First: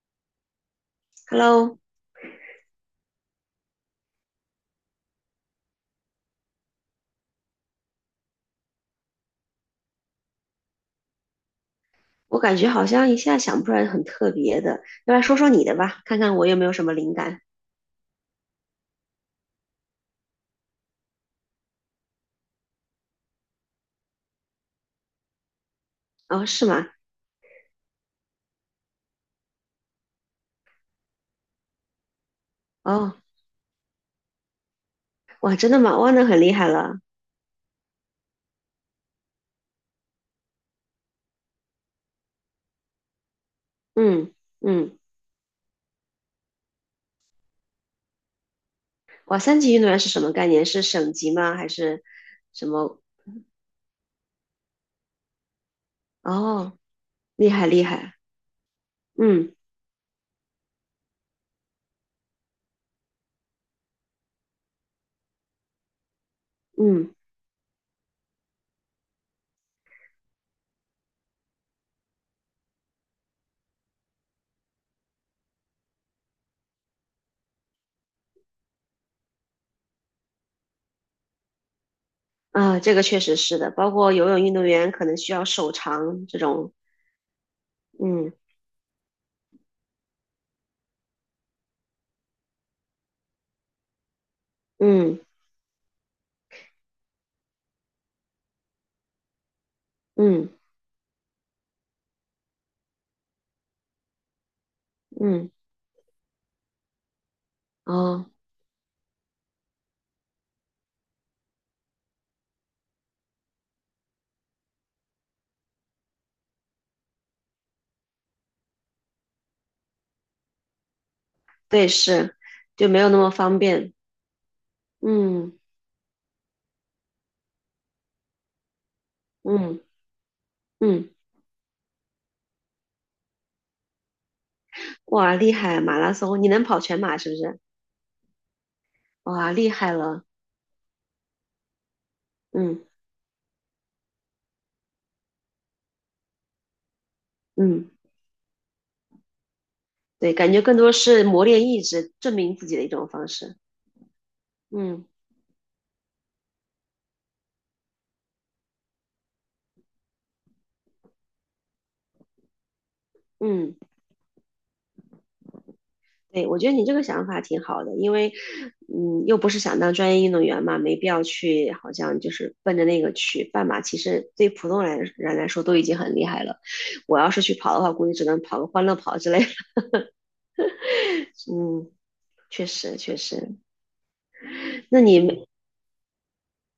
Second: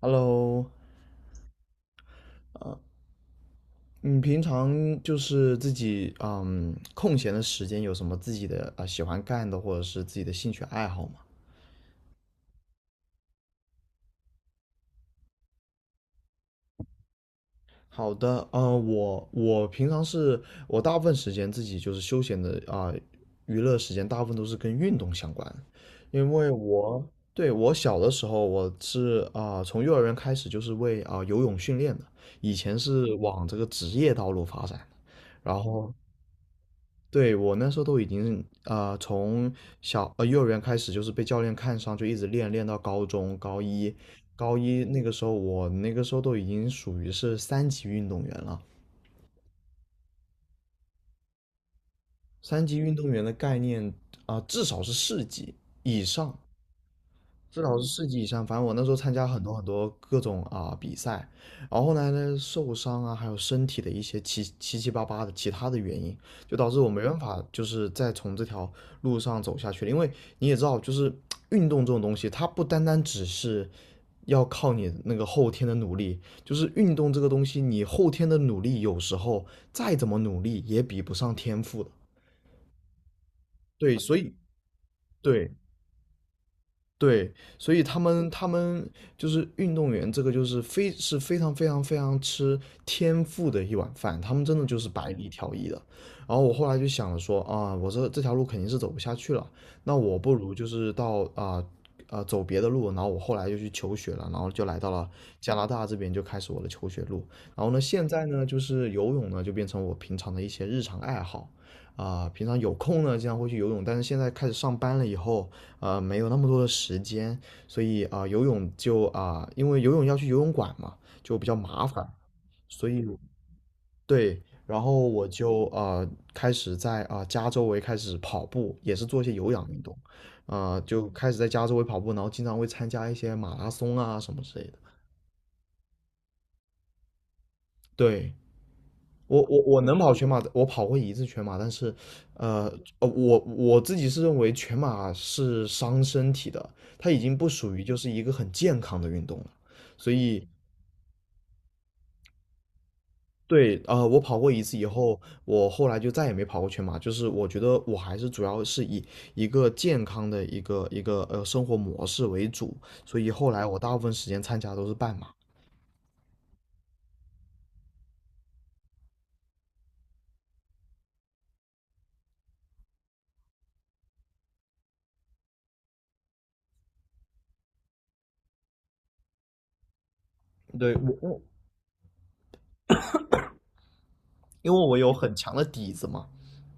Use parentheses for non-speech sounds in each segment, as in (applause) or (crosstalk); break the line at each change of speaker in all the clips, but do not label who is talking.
Hello，
Hello，
你平常就是自己空闲的时间有什么自己的喜欢干的或者是自己的兴趣爱好吗？
我感觉好像一下想不出来很特别的，要不来说说你的吧，看看我有没有什么灵感。
好的，我平常是，我大部分时间自己就是休闲的娱乐时间大部分都是跟运动相关，因
哦，
为
是吗？
我，对，我小的时候我是从幼儿园开始就是为游泳训练的，以前是
哦，
往这个职业道路发展的。
哇，
然
真的
后
吗？哇，那很厉害了。
对，我那时候都已经从幼儿园开始就是被教练看上，就一直练到高中高一，
嗯
高一
嗯，
那个时候我那个时候都已经属于是三级运动员了。
哇，三级运动员是什么概念？是省级吗？还是
三
什
级运
么？
动员的概念至少是四级以上，
哦，厉
至
害
少
厉
是四
害。
级以上。反正我那时候参加很
嗯
多很多各种比赛，然后后来呢，那受伤啊，还有身体的一些七七八八的其他的原因，就导致我没
嗯
办法就是再从这条路上走下去了。因为你也知道，就是运动这种东西，它不单单只是要靠你那个后天的努力，就是运动这个东西，你后天的努力有时候再怎么努力也比不上天赋的。
啊，这个确实是的，包
对，
括
所
游
以
泳运动员可能需要
对，
手长这种。
对，所以他们
嗯
他们就是运动员，这个就是非是非常非常非常吃天赋的一碗饭，他们真的就是百
嗯
里挑一的。然后我后来就想了说啊，我这条路肯定是走不下去了，那我不
嗯
如就是到走别的路。然后我后来就去求学了，然后就来到了
嗯，
加拿大这边，就开始我的求学路。然后呢，现在
哦，
呢就是游泳呢就变成我平常的一些日常爱好。平常有空呢，经常会去游泳，但是现在开始上班了以后，没有那么多的时间，所以游泳就因为游泳要去游泳馆嘛，就比较麻
对，
烦，
是，就
所
没
以
有那么方便。
对。然后我
嗯
就开始在家周围开始跑步，也是做一些有氧
嗯。
运动，
嗯，
就开始在家周围跑步，然后经常会参加一些马拉松啊什么之类的。
哇，厉害！马拉松，你能跑全马是不是？
对，我
哇，
我
厉
我
害
能跑
了。
全马的，我跑过一次全马，但是，呃
嗯
我自己是认为全马是伤身体的，它已经不属于
嗯，
就是一个很健康的运动了。所
对，
以，
感觉更多是磨练意志、证明自己的一种方式。
对，我跑过一次以
嗯
后，我后来就再也没跑过全马，就是我觉得我还是主要是以一个健康的一个生活模式为主，所以后来
嗯，
我大部分时间参加都是半马。
对，我觉得你这个想法挺好的，因为又不是想当专业运动员嘛，没必要去，好像就是奔着那个去。半马其实对普通人来说都已经很厉害了，我要是去跑的话，估计只能跑个欢乐跑之类的。(laughs)
对，
嗯，确实确实。
因为我
那
有很
你
强的底子嘛。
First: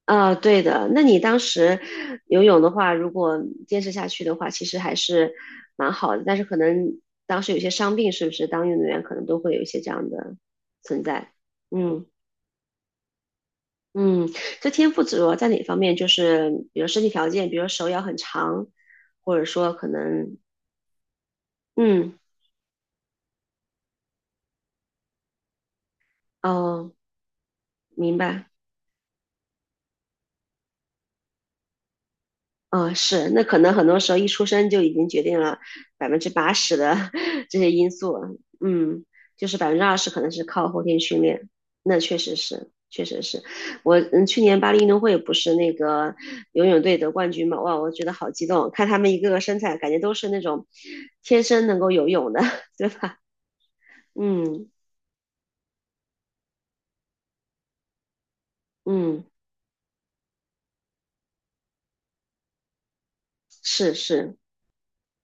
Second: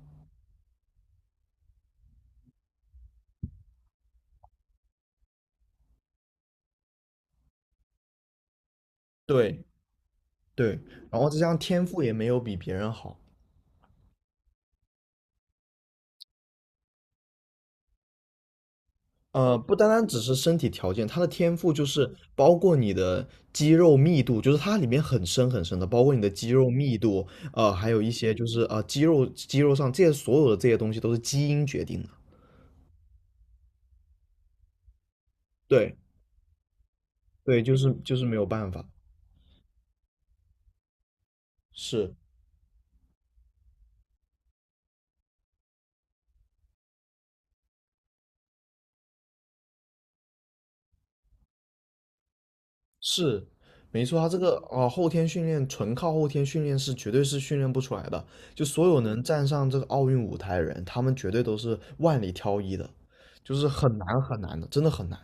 啊，对的。那你当时游泳的话，如果坚持下去的话，其实还是蛮好的。但是可能当时有些伤病，是不是？当运动员可能都会有
对
一些这样的
对，
存
然后
在。
再加上天赋
嗯
也没有比别人好，
嗯，这天赋主要在哪方面？就是比如身体条件，比如手要很长，或者说
不单
可
单只是
能，
身体条件，他的天赋就是
嗯
包括你的肌肉密度，就是它里面很深很深的，包括你的肌肉
哦，
密度，还有一
明
些就
白。
是肌肉上这些所有的这些东西都是基因决定的。
嗯，是，那可能很多时候一出生就已经决定了
对
80%的 (laughs) 这
对，
些
就
因
是就
素，
是没有办法，
嗯，就是20%可能是靠后天训练，那
是
确实是，确实是。我去年巴黎运动会不是那个游泳队得冠军嘛？哇，我觉得好激动，看他们一个个身材，感觉都是那种天生能够游泳的，(laughs) 对吧？
是，没错，他这个
嗯
后天训练纯靠后天训练是绝对是训练不出来的，就所有能
嗯，
站上这个奥运舞台的人，他们绝对都是万里挑一的，就是
是
很难
是
很难的，真的很难。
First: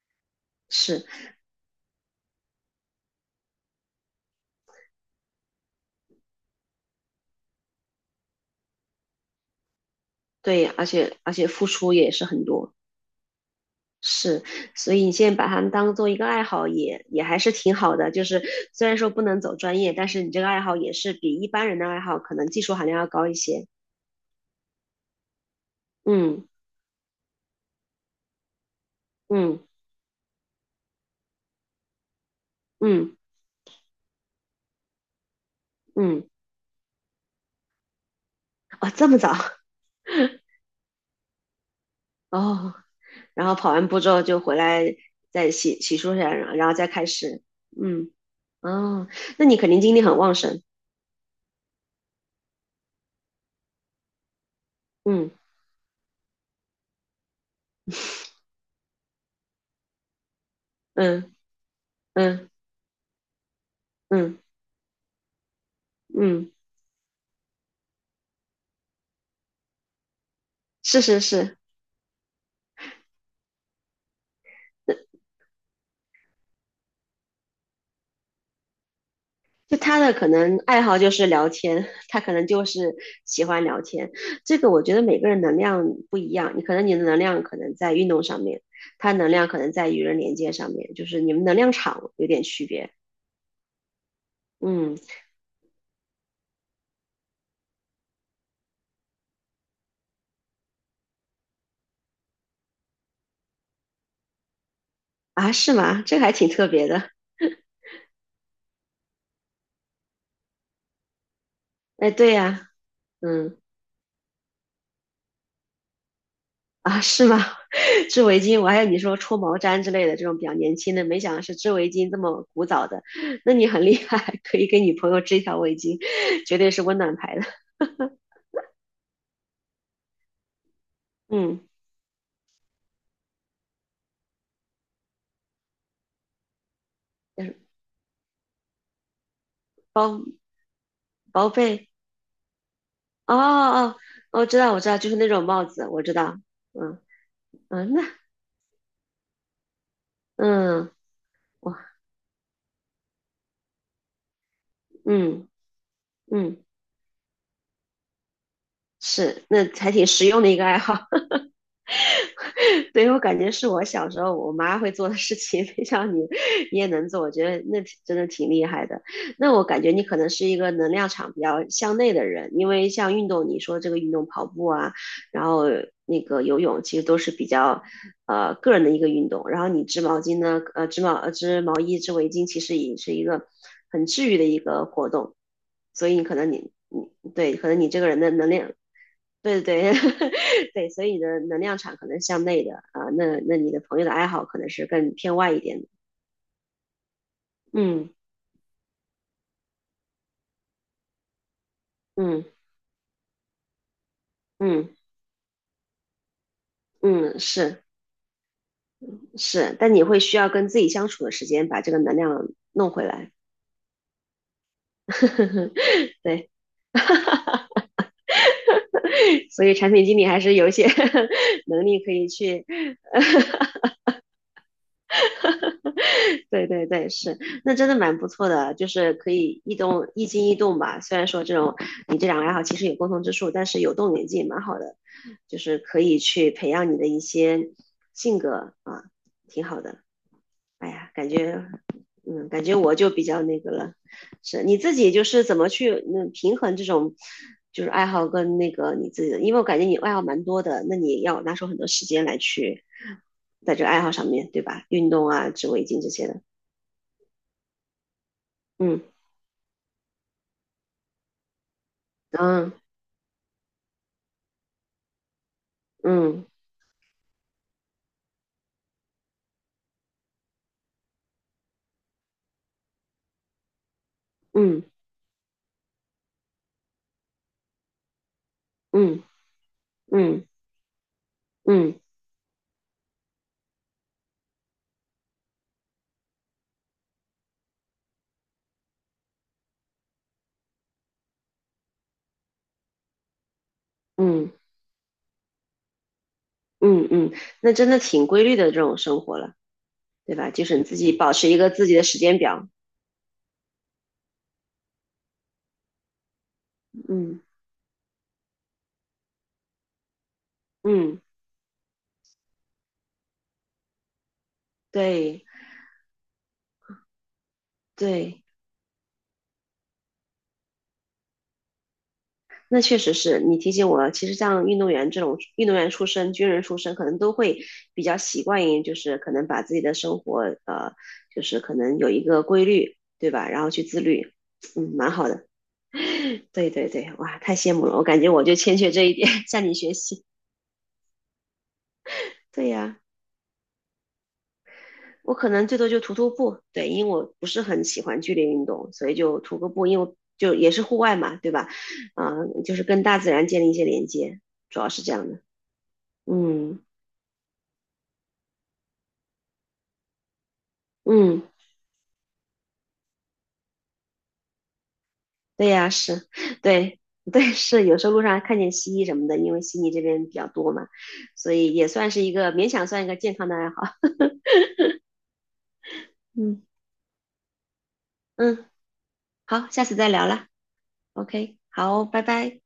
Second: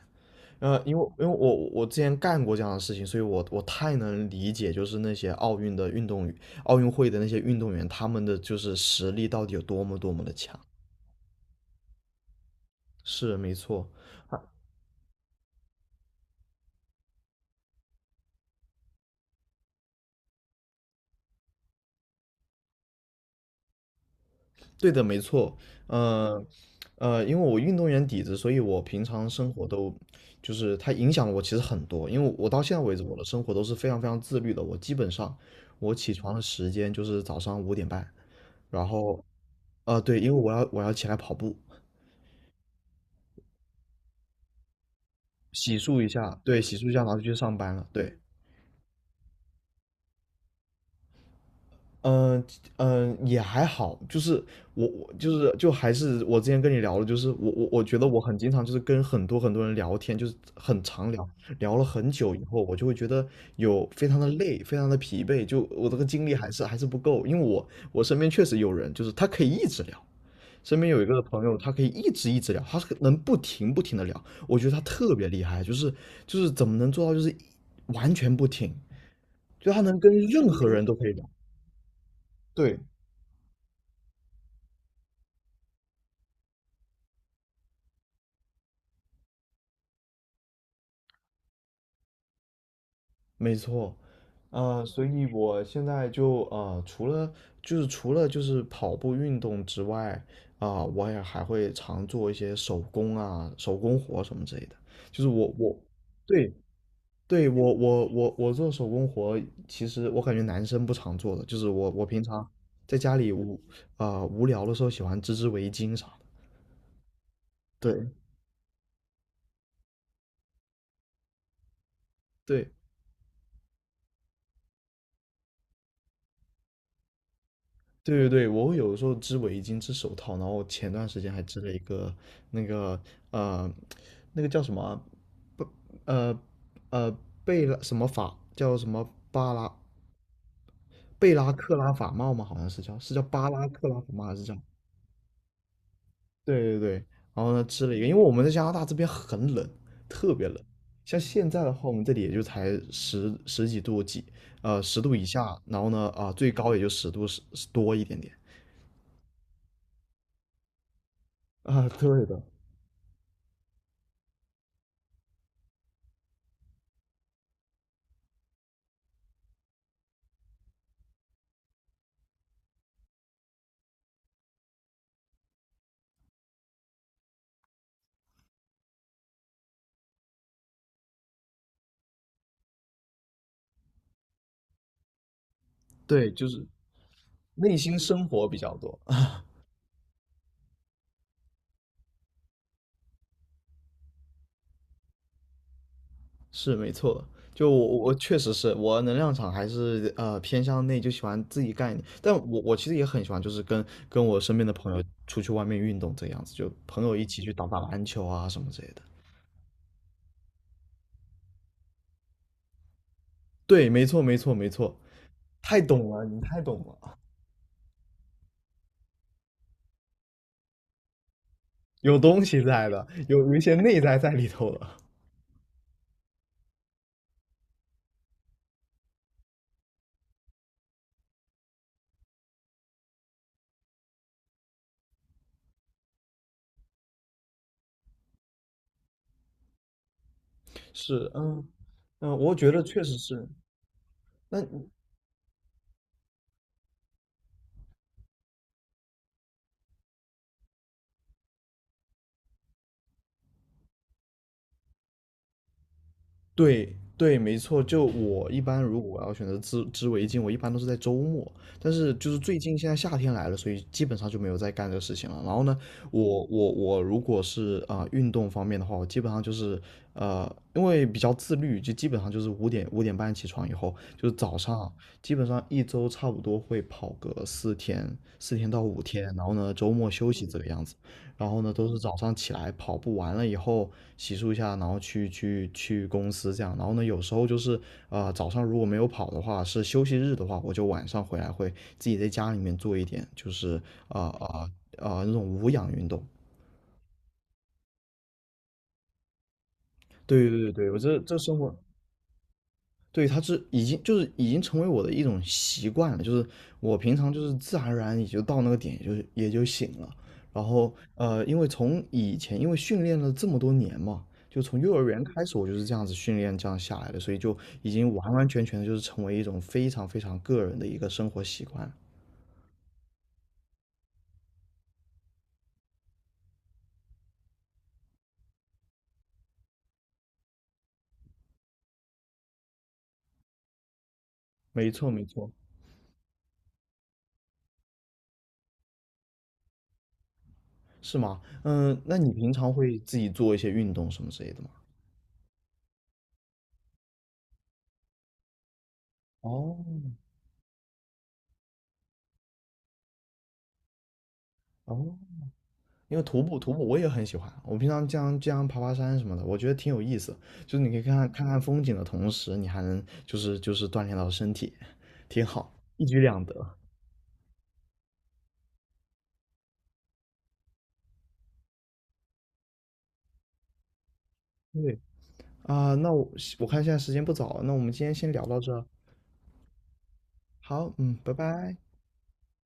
因为
是，
因为我之前干过这样的事情，所以我太能理解，就是那些奥运的运动员、奥运会的那些运动员，他们的就是实力到底有多么多么的强。
对，而且付出也是很多。
是，没错。
是，所以你现在把它们当做一个爱好也还是挺好的。就是虽然说不能走专业，但是你这个爱好也是比一般人的爱好可能技术含量要高一些。
对的，没错。呃
嗯
因为我运动员底子，所以我平常生
嗯
活都就是它影响了我其实很多。因为我到现在为止，我
嗯
的生活都是非常非常自律的。我基本上，我起
嗯，
床的时间就是早上五点半，然
哦，这么
后
早。
对，因为我要起来跑步。
哦，然后跑完步之后就回来再
洗
洗洗
漱一
漱一下，
下，
然后
对，
然后
洗
再
漱一下，
开
然后就去
始。
上班了。
嗯，
对，
哦，那你肯定精力很旺盛。
嗯、也还好，就是我
嗯
就是就还是我之前跟你聊的，就是我觉得我很经常就是跟很多很多人聊天，就是很常聊，
嗯
聊了很久以
嗯
后，我就会觉得有非常的
嗯
累，非常的疲惫，就我这个精力还
嗯，
是还是不够，因为我身边确实有人就是他可以一直聊。身边有
是
一
是
个朋友，
是，
他可以一直一直聊，他是能不停不停的聊，我觉得他特别厉害，就是怎么能做到就是完全不停，就
就
他
他
能跟
的可
任
能
何
爱
人都
好
可
就
以
是
聊。
聊天，(laughs) 他可能就
对，
是喜欢聊天。这个我觉得每个人能量不一样，你可能你的能量可能在运动上面，他能量可能在与人连接上面，就是你们能量场有点区别。
没错。
嗯，
所以我现在就除了除了跑步运动之外，我也还会常做一些手工活什么之类的。就是
啊，是吗？这个还挺
对
特别的。
对，我做手工活，其实我感觉男生不常做的，就是我
哎，
平
对
常
呀，
在家里
嗯，
无聊的时候喜欢织围巾啥的。
啊，是吗？
对
(laughs) 织围巾，我还有你说戳毛毡之类的这种比较年轻的，没想到是织围巾这么古
对，
早的。(laughs) 那你很厉害，可以给女朋友织一条围巾，(laughs) 绝对是温暖牌的。
对对对，我有的时候织围巾、织手套，然后前段时间还织
嗯，
了一个那个，呃，那个叫什么不，呃呃贝拉什么法叫什么，巴拉
包
贝
薄
拉克
被，
拉法帽吗？好像是叫
哦
巴拉
哦
克
哦，
拉法帽，还是
我
叫？
知道，我知道，就是那种帽子，我知道。
对对对，
嗯
然后呢织
嗯，
了一
那
个，因为我们在加拿大这边很冷，特别冷。
嗯，
像现在的
哇，
话，我们这里也就才十几度，十度以
嗯
下，然后呢最
嗯，
高也就十度，十多一点点
是，那还挺实用的一个爱好。
(laughs) 对的。
对，我感觉是我小时候我妈会做的事情，(laughs) 没想到你也能做，我觉得真的挺厉害的。那我感觉你可能是一个能量场比较向内的人，因为像运动，你说这个运动跑步啊，然后那个游泳，其实都是比较个人的一个运动。然后你织毛巾呢，织毛衣、织围巾，其实也是一个很治愈的一个活动。所以你
对，
可
就
能
是
你对，可
内
能你
心
这个人
生
的
活
能
比
量
较多，
对对对，(laughs) 对，所以你的能量场可能向内的啊，那你的朋友的爱好可能是更偏外一点的。
(laughs) 是没错的，就我
嗯
确实是我能量场还是偏向内，就喜欢自己干一点。但
嗯
我其实也很喜欢，就是跟我身边的朋
嗯
友出去外面运动这样子，就朋友一
嗯，
起去打打
是
篮球啊什么之类的。
是，但你会需要跟自己相处的时间，把这个能量弄回来。
对，没错没错没错，
(laughs)
太懂了，你
对，
太懂了，
(laughs) 所以产品经理还是有一些 (laughs) 能力可
有
以
东西
去
在的，有一些内在在里头了。
(laughs) 对对对，是，那真的蛮不错的，就是可以一动一静一动吧。虽然说这种你这两个爱好其实有共同之处，但是有动有静也蛮好的，就是可以去培养你的一些性格啊，挺好的。哎呀，感
是，
觉，
嗯嗯，
嗯，
我
感
觉
觉
得
我
确
就
实
比较
是。
那个了。是你
那
自己就是怎么去平衡这种就是爱好跟那个你自己的，因为我感觉你爱好蛮多的，那你要拿出很多时间来去在这个爱好上面，对吧？运动啊、织围巾这些的。
对对，没错。就我一般，如果
嗯
我要选择织围巾，我一般都是在周末。但是就是最
嗯
近现在夏天来了，所以基本上就没有在干这个事情了。然后呢，我
嗯
我我如果是运动方面的话，我基本上就是呃，因为比较自律，就基本上就是五点半起床以后，就是早
嗯
上基本上一周差不多会跑个四天到五
嗯
天，然后呢周末休息
嗯
这个样子。然后呢，都是
嗯
早上起来跑步完了以后洗漱一下，然后去公司这样。然后呢，有时候就是早上如果没有跑的话，是休息日的话，我就晚上回来会自己在家里面做一点，就是啊
嗯
啊那种无氧运动。
嗯嗯，那真的挺规律的这种生活了，对
对
吧？
对
就
对
是你
对，
自
我
己
这
保
这
持一
生
个
活，
自己的时间表。
对，它已经成为我的一种习惯了，就是我平常就
嗯
是自然而然也就到那个点，也就醒了。然后
嗯，
因为从以前因为训练了这么多年嘛，就从幼儿园开
对
始我就是这样子训练这样下来的，所以就已经完
对，
完全全的就是成为一种非常非常个人的一个生活习惯了。
那确实是你提醒我了其实像运动员这种运动员出身、军人出身，可能都会比较习惯于，就是可能把自己的生活，就是可能有一个规律，对吧？然后去自律，
没
嗯，
错，
蛮
没
好的。
错。
对对对，哇，太羡慕了，我感觉我就欠缺这一点，(laughs) 向你学习。
是吗？嗯，那你平
对
常
呀，
会自己做一些运动什么之类的吗？
我可能最多就徒步，对，因为我不是很喜欢剧烈运动，所以就徒个
哦，
步，因为我就也是户外嘛，对吧？啊、就是跟大自然建立一些连接，主要是
哦，
这样的。
因为徒步徒
嗯
步我也很喜欢，我平常经常爬爬山什么的，我觉得挺有意思。就是你可以看看
嗯，
看看风景的同时，你还能就是锻炼到身体，挺
对
好，
呀，
一举
是，
两得。
对对是，有时候路上还看见蜥蜴什么的，因为悉尼这边比较多嘛，所以也算是一个勉强算一个健康的爱好。
对啊，那我
嗯
我看现在时间不早了，那我们今天先聊到
嗯，
这儿。
好，下次再聊了。
好，嗯，拜
OK，
拜。
好，拜拜。